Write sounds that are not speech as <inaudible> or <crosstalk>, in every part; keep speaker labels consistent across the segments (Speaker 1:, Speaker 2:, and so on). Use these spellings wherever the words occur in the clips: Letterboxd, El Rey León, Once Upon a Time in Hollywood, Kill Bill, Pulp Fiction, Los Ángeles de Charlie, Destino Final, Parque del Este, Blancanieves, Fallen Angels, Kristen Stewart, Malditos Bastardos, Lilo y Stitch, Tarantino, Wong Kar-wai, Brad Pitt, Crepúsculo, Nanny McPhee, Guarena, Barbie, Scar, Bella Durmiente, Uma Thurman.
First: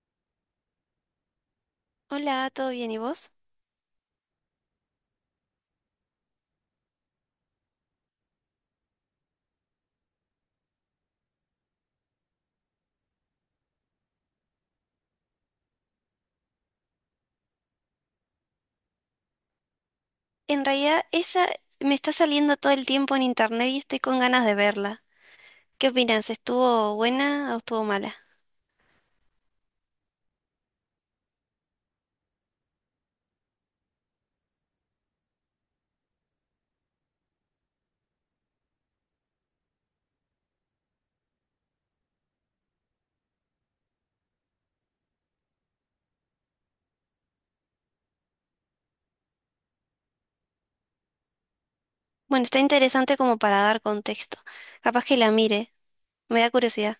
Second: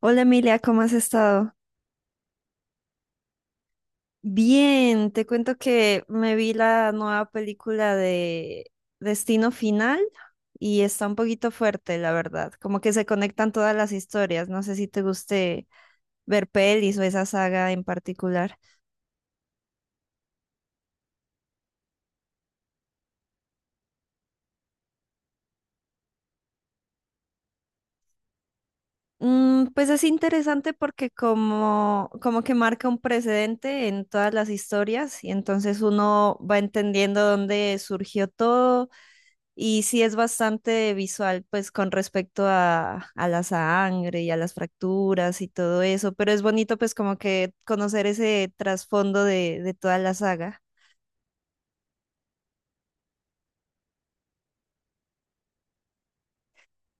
Speaker 1: Hola Emilia, ¿cómo has estado?
Speaker 2: Hola, ¿todo bien? ¿Y vos?
Speaker 1: Bien, te cuento que me vi la nueva película de Destino Final y está un poquito fuerte, la verdad. Como que se conectan todas las historias. No sé si te guste ver pelis o esa saga en particular.
Speaker 2: En realidad, esa me está saliendo todo el tiempo en internet y estoy con ganas de verla. ¿Qué opinas? ¿Estuvo buena o estuvo mala?
Speaker 1: Pues es interesante porque como que marca un precedente en todas las historias y entonces uno va entendiendo dónde surgió todo y sí es bastante visual pues con respecto a la sangre y a las fracturas y todo eso, pero es bonito pues como que conocer ese trasfondo de toda la saga.
Speaker 2: Bueno, está interesante como para dar contexto. Capaz que la mire, me da curiosidad.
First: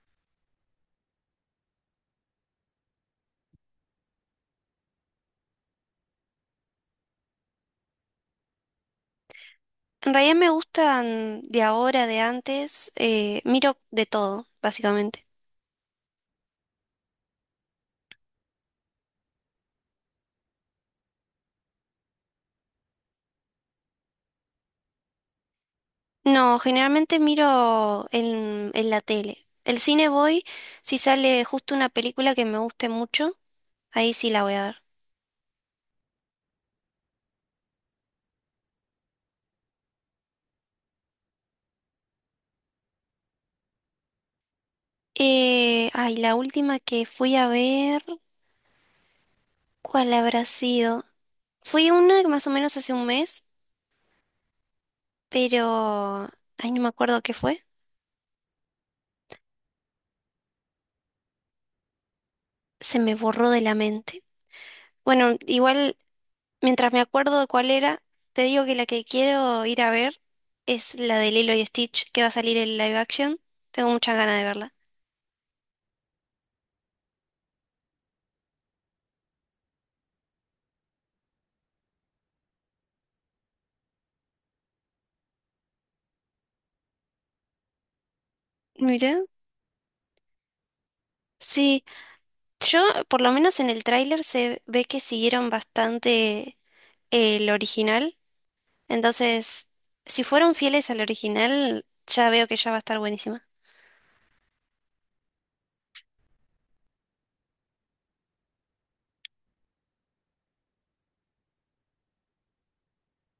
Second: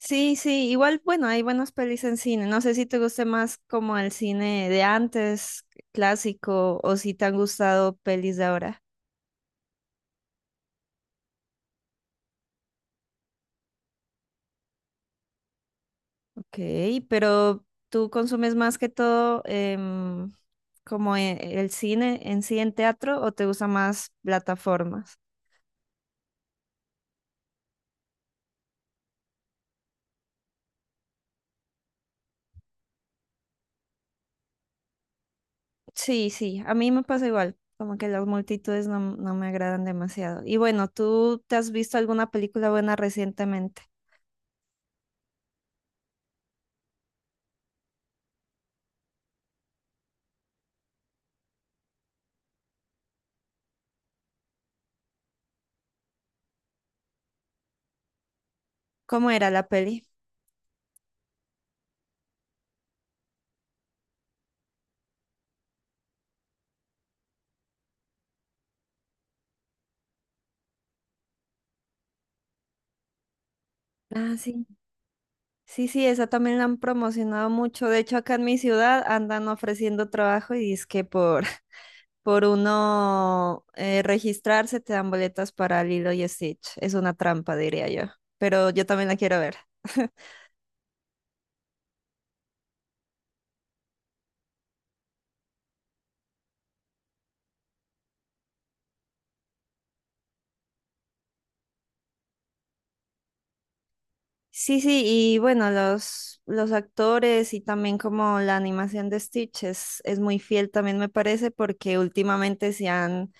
Speaker 1: Sí, sí, igual, bueno, hay buenas pelis en cine. No sé si te guste más como el cine de antes, clásico, o si te han gustado pelis de ahora.
Speaker 2: En realidad me gustan de ahora, de antes, miro de todo, básicamente.
Speaker 1: Ok, pero tú consumes más que todo como el cine en sí en teatro o te gustan más plataformas.
Speaker 2: No, generalmente miro en la tele. El cine voy si sale justo una película que me guste mucho, ahí sí la voy a ver.
Speaker 1: Sí, sí, a mí me pasa igual, como que las multitudes no, no me agradan demasiado. Y bueno, ¿tú te has visto alguna película buena recientemente?
Speaker 2: Ay, la última que fui a ver, ¿cuál habrá sido? Fui una más o menos hace un mes, pero... Ay, no me acuerdo qué fue.
Speaker 1: ¿Cómo era la peli?
Speaker 2: Se me borró de la mente. Bueno, igual, mientras me acuerdo de cuál era, te digo que la que quiero ir a ver es la de Lilo y Stitch, que va a salir en live action. Tengo muchas
Speaker 1: Ah,
Speaker 2: ganas de
Speaker 1: sí.
Speaker 2: verla.
Speaker 1: Sí, sí, esa también la han promocionado mucho. De hecho, acá en mi ciudad andan ofreciendo trabajo y es que por, <laughs> por uno registrarse te dan boletas para Lilo y Stitch. Es una trampa, diría yo. Pero yo también
Speaker 2: Mirá.
Speaker 1: la quiero ver. <laughs>
Speaker 2: Sí, yo, por lo menos en el tráiler se ve que siguieron bastante el original. Entonces, si fueron fieles al original, ya veo que ya va a estar buenísima.
Speaker 1: Sí, sí, y bueno, los actores y también como la animación de Stitch es muy fiel también me parece porque últimamente se han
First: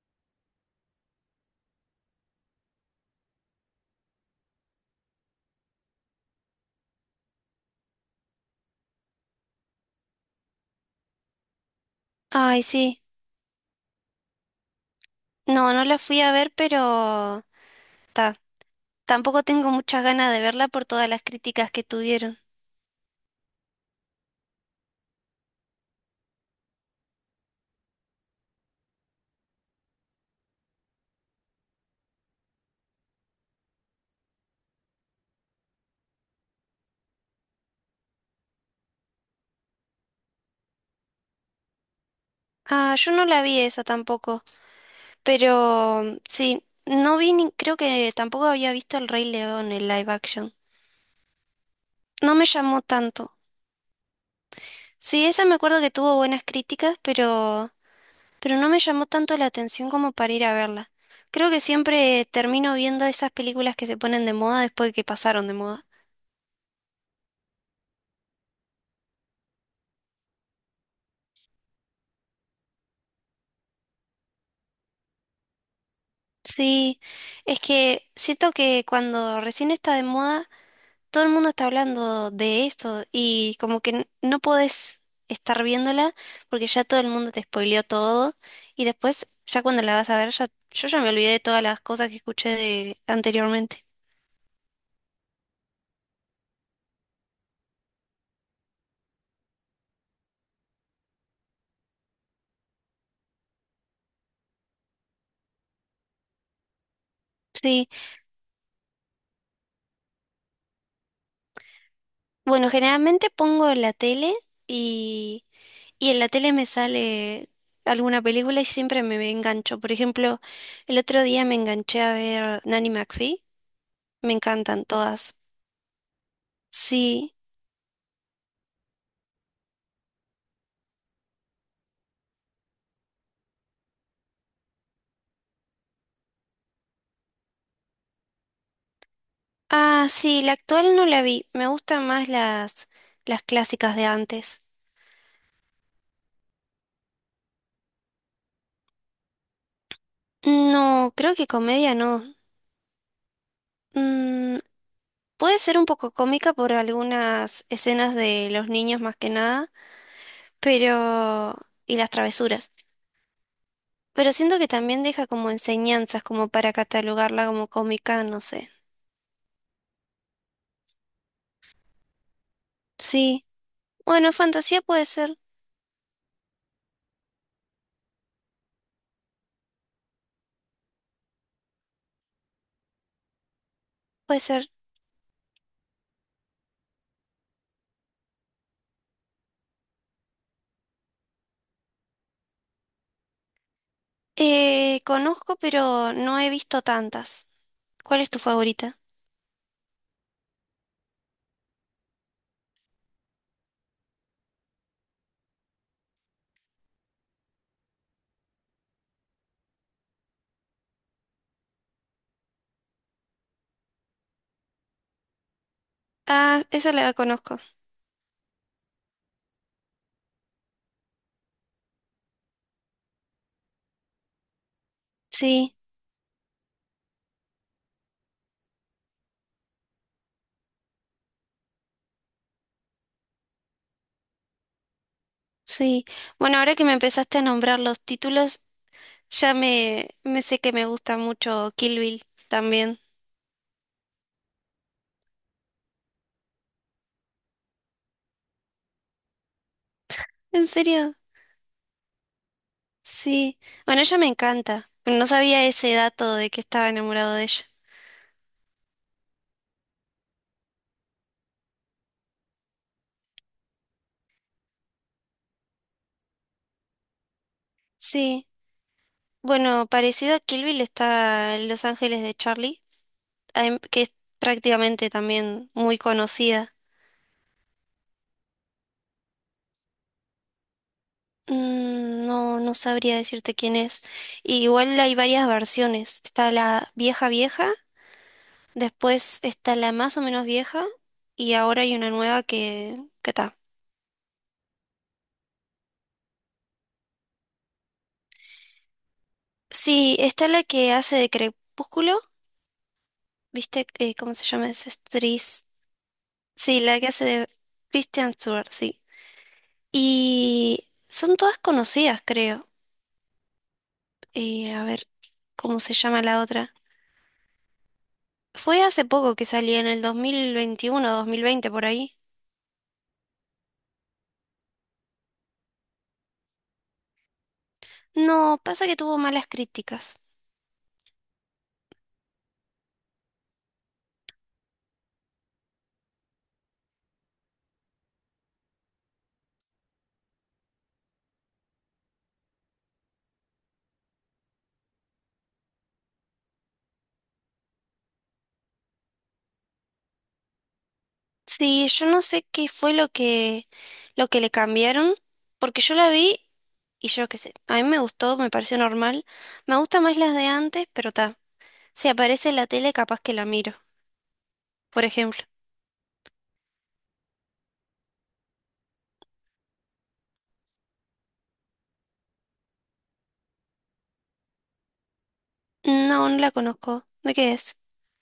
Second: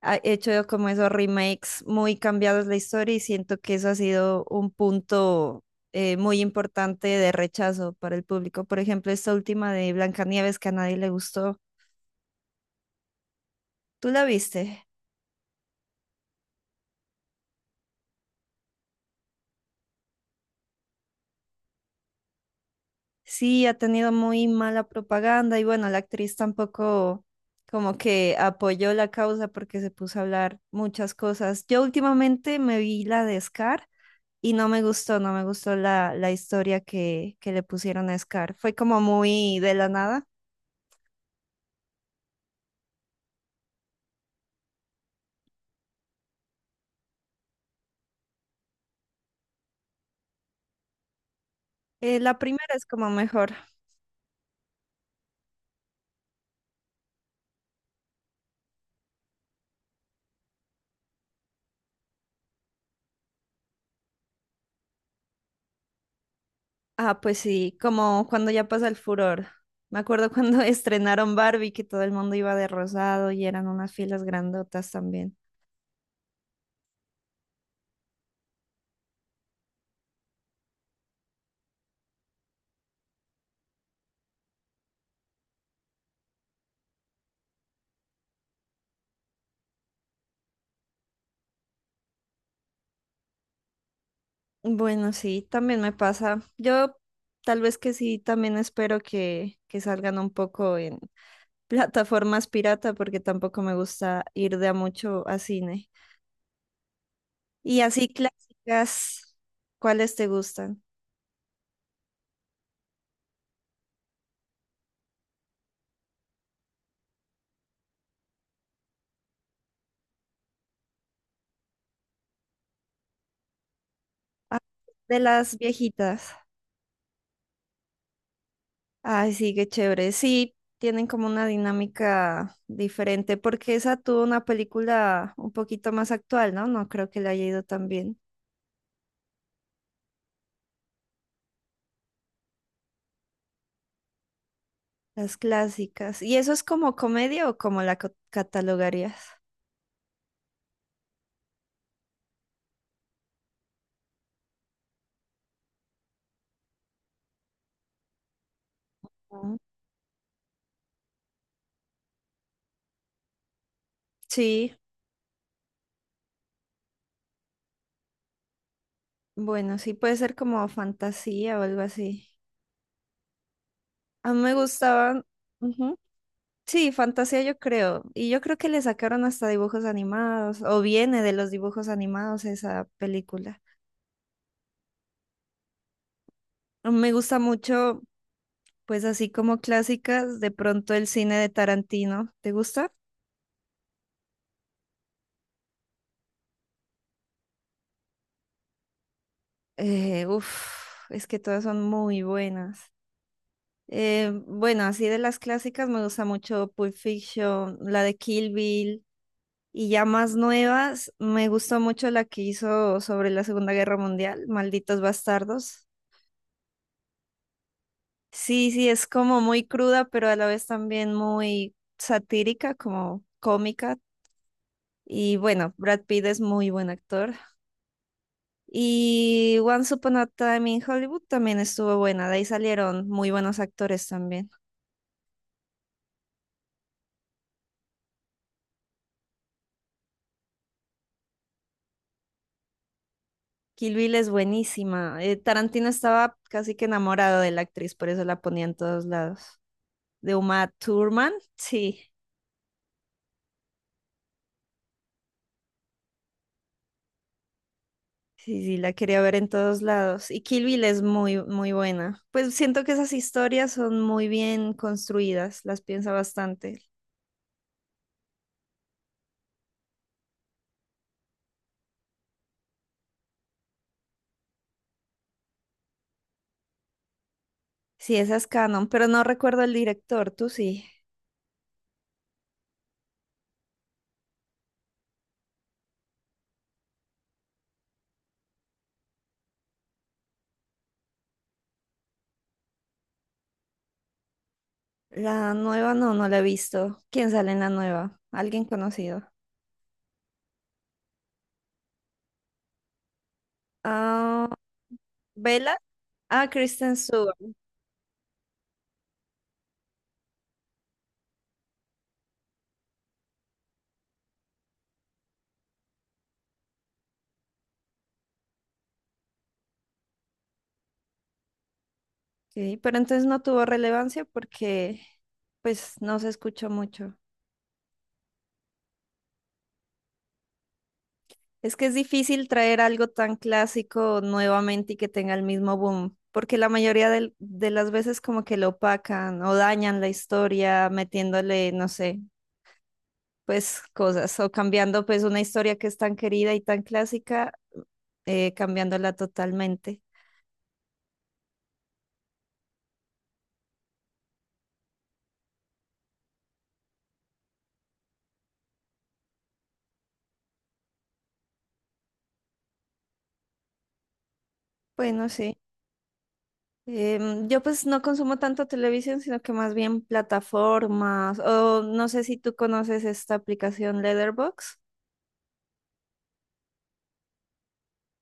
Speaker 1: ha hecho como esos remakes muy cambiados la historia y siento que eso ha sido un punto muy importante de rechazo para el público. Por ejemplo, esta última de Blancanieves que a nadie le gustó.
Speaker 2: Ay, sí.
Speaker 1: ¿Tú la viste?
Speaker 2: No, no la fui a ver, pero ta, tampoco tengo muchas ganas de verla por todas las críticas que tuvieron.
Speaker 1: Sí, ha tenido muy mala propaganda y bueno, la actriz tampoco como que apoyó la causa porque se puso a hablar muchas cosas. Yo últimamente me vi la de Scar. Y no me gustó, no me gustó la, la historia que le pusieron a Scar. Fue como muy de la nada.
Speaker 2: Ah, yo no la vi esa tampoco, pero mm, sí, no vi ni, creo que tampoco había visto El Rey León en live action. No
Speaker 1: La
Speaker 2: me
Speaker 1: primera
Speaker 2: llamó
Speaker 1: es como
Speaker 2: tanto.
Speaker 1: mejor.
Speaker 2: Sí, esa me acuerdo que tuvo buenas críticas, pero no me llamó tanto la atención como para ir a verla. Creo que siempre termino viendo esas películas que se ponen de moda después de que pasaron de moda.
Speaker 1: Ah, pues sí, como cuando ya pasa el furor. Me acuerdo cuando <laughs> estrenaron Barbie, que todo el mundo iba de rosado y eran unas filas grandotas también.
Speaker 2: Sí, es que siento que cuando recién está de moda, todo el mundo está hablando de esto y como que no podés estar viéndola porque ya todo el mundo te spoileó todo y después ya cuando la vas a ver ya yo ya me olvidé de todas las cosas que escuché de anteriormente.
Speaker 1: Bueno, sí, también me pasa. Yo tal vez que sí, también espero que salgan un poco en <laughs> plataformas pirata, porque tampoco me gusta ir de a mucho a cine. Y
Speaker 2: Sí,
Speaker 1: así clásicas, ¿cuáles te gustan?
Speaker 2: bueno, generalmente pongo la tele y Y en la tele me sale alguna película y siempre me engancho. Por ejemplo, el otro día me enganché a ver Nanny McPhee. Me encantan
Speaker 1: De
Speaker 2: todas.
Speaker 1: las viejitas.
Speaker 2: Sí.
Speaker 1: Ay, sí, qué chévere. Sí, tienen como una dinámica diferente, porque esa tuvo una película un poquito más actual, ¿no? No creo que le haya ido tan bien.
Speaker 2: Ah, sí, la actual no la vi. Me gustan más las clásicas de antes.
Speaker 1: Las clásicas. ¿Y eso es como comedia o como la catalogarías?
Speaker 2: No, creo que comedia no. Mm, puede ser un poco cómica por algunas escenas de los niños más que
Speaker 1: Ah.
Speaker 2: nada, pero... y las travesuras. Pero siento que
Speaker 1: Sí,
Speaker 2: también deja como enseñanzas, como para catalogarla como cómica, no sé.
Speaker 1: bueno, sí puede ser como fantasía o algo así.
Speaker 2: Sí, bueno,
Speaker 1: A mí me
Speaker 2: fantasía puede
Speaker 1: gustaban.
Speaker 2: ser,
Speaker 1: Ujú. Sí, fantasía yo creo. Y yo creo que le sacaron hasta dibujos animados, o viene de los dibujos animados esa película.
Speaker 2: puede ser.
Speaker 1: Me gusta mucho. Pues así como clásicas, de pronto el cine de Tarantino. ¿Te gusta?
Speaker 2: Conozco, pero no he visto tantas. ¿Cuál es tu favorita?
Speaker 1: Eh, uf, es que todas son muy buenas. Bueno, así de las clásicas me gusta mucho Pulp Fiction, la de Kill Bill y ya más nuevas, me gustó mucho la que hizo sobre la Segunda Guerra Mundial, Malditos Bastardos.
Speaker 2: Ah, esa la conozco.
Speaker 1: Sí, sí, es como muy cruda, pero a la vez también muy satírica, como cómica. Y bueno,
Speaker 2: Sí,
Speaker 1: Brad Pitt es muy buen actor. Y Once Upon a Time in Hollywood también estuvo buena, de ahí salieron muy buenos actores también.
Speaker 2: sí. Bueno, ahora que me empezaste a nombrar los títulos, me sé que me gusta mucho Kill Bill también.
Speaker 1: Kill Bill es buenísima. Tarantino estaba casi que enamorado de la actriz, por eso la ponía en todos lados. De
Speaker 2: ¿En
Speaker 1: Uma
Speaker 2: serio?
Speaker 1: Thurman, sí,
Speaker 2: Sí. Bueno, ella me encanta. No sabía ese dato de que estaba enamorado de ella.
Speaker 1: sí, sí, la quería ver en todos lados. Y Kill Bill es muy, muy buena. Pues siento que esas historias son muy bien construidas, las piensa bastante.
Speaker 2: Sí. Bueno, parecido a Kill Bill está Los Ángeles de Charlie. Em, que es prácticamente también muy conocida.
Speaker 1: Sí, esa es canon, pero no recuerdo el director, tú sí.
Speaker 2: Mm, no, no sabría decirte quién es. Y igual hay varias versiones. Está la vieja vieja, después está la más o menos vieja y ahora hay una nueva que... ¿que está?
Speaker 1: La nueva no, no la he visto. ¿Quién sale en la nueva? ¿Alguien conocido?
Speaker 2: Sí, está la que hace de Crepúsculo, ¿viste? ¿Cómo se
Speaker 1: Ah,
Speaker 2: llama esa actriz?
Speaker 1: Bella. Ah,
Speaker 2: Sí,
Speaker 1: Kristen
Speaker 2: la que hace
Speaker 1: Stewart.
Speaker 2: de Kristen Stewart, sí. Y son todas conocidas, creo. A ver, ¿cómo se llama la otra? Fue hace poco que salía, en el 2021 2020 por ahí.
Speaker 1: Ok, pero entonces no tuvo relevancia porque pues no se escuchó mucho.
Speaker 2: No, pasa que tuvo malas críticas.
Speaker 1: Es que es difícil traer algo tan clásico nuevamente y que tenga el mismo boom, porque la mayoría de las veces como que lo opacan o dañan la historia metiéndole, no sé, pues cosas o cambiando pues una historia que es tan querida y tan clásica, cambiándola totalmente.
Speaker 2: Sí, yo no sé qué fue lo que le cambiaron, porque yo la vi y yo qué sé, a mí me gustó, me pareció normal. Me gustan más las de antes, pero ta, si aparece en la tele capaz que la miro, por
Speaker 1: Bueno,
Speaker 2: ejemplo.
Speaker 1: sí. Yo pues no consumo tanto televisión, sino que más bien plataformas. O no sé si tú conoces esta aplicación Letterboxd.
Speaker 2: No, no la conozco. ¿De qué es?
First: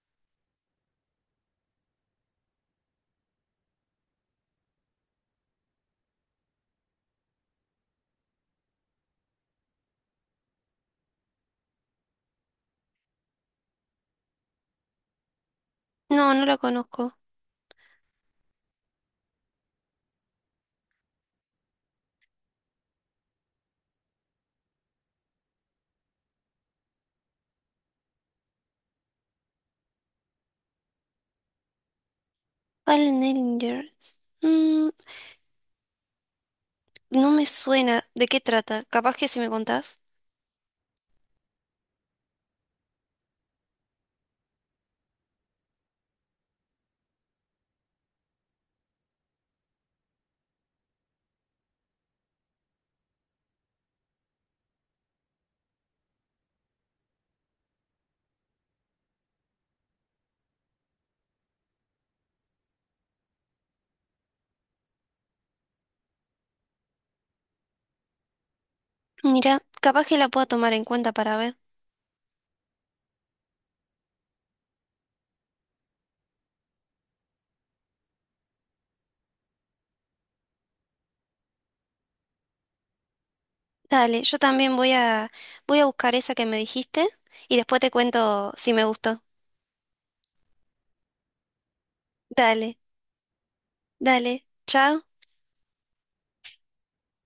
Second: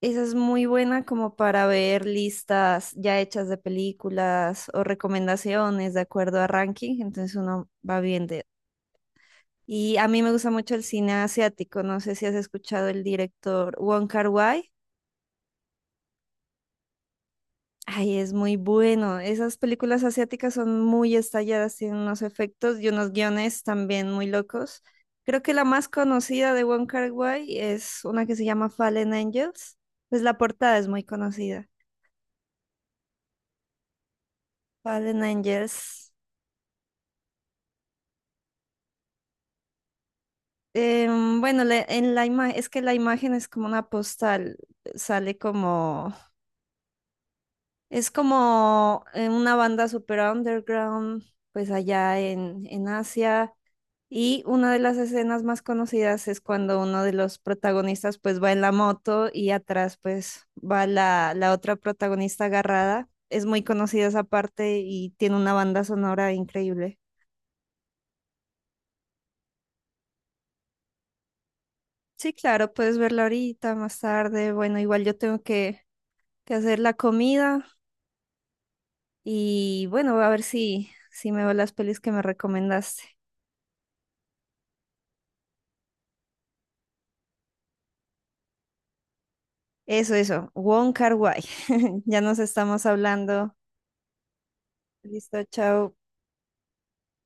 Speaker 1: Esa es muy buena como para ver listas ya hechas de películas o recomendaciones de acuerdo a ranking. Entonces uno va viendo. Y a mí me gusta mucho el cine asiático. No sé si has escuchado el director Wong Kar-wai.
Speaker 2: No, no la conozco.
Speaker 1: Ay, es muy bueno. Esas películas asiáticas son muy estalladas, tienen unos efectos y unos guiones también muy locos. Creo que la más conocida de Wong Kar-wai es una que se llama Fallen Angels. Pues la portada es muy conocida.
Speaker 2: Fallen Angels. Mm,
Speaker 1: Fallen Angels.
Speaker 2: no me suena. ¿De qué trata? Capaz que si me contás.
Speaker 1: Bueno, en la es que la imagen es como una postal, sale como, es como una banda super underground, pues allá en Asia. Y una de las escenas más conocidas es cuando uno de los protagonistas pues va en la moto y atrás pues va la, la otra protagonista agarrada. Es muy conocida esa parte y tiene una banda sonora increíble.
Speaker 2: Mira, capaz que la puedo tomar en cuenta para ver.
Speaker 1: Sí, claro, puedes verla ahorita, más tarde. Bueno, igual yo tengo que hacer la comida y bueno, voy a ver si, si me veo las pelis que me recomendaste.
Speaker 2: Dale, yo también voy a buscar esa que me dijiste y después te cuento si me gustó.
Speaker 1: Eso, Wong Kar-wai. <laughs> Ya nos
Speaker 2: Dale,
Speaker 1: estamos hablando.
Speaker 2: dale, chao.
Speaker 1: Listo, chao.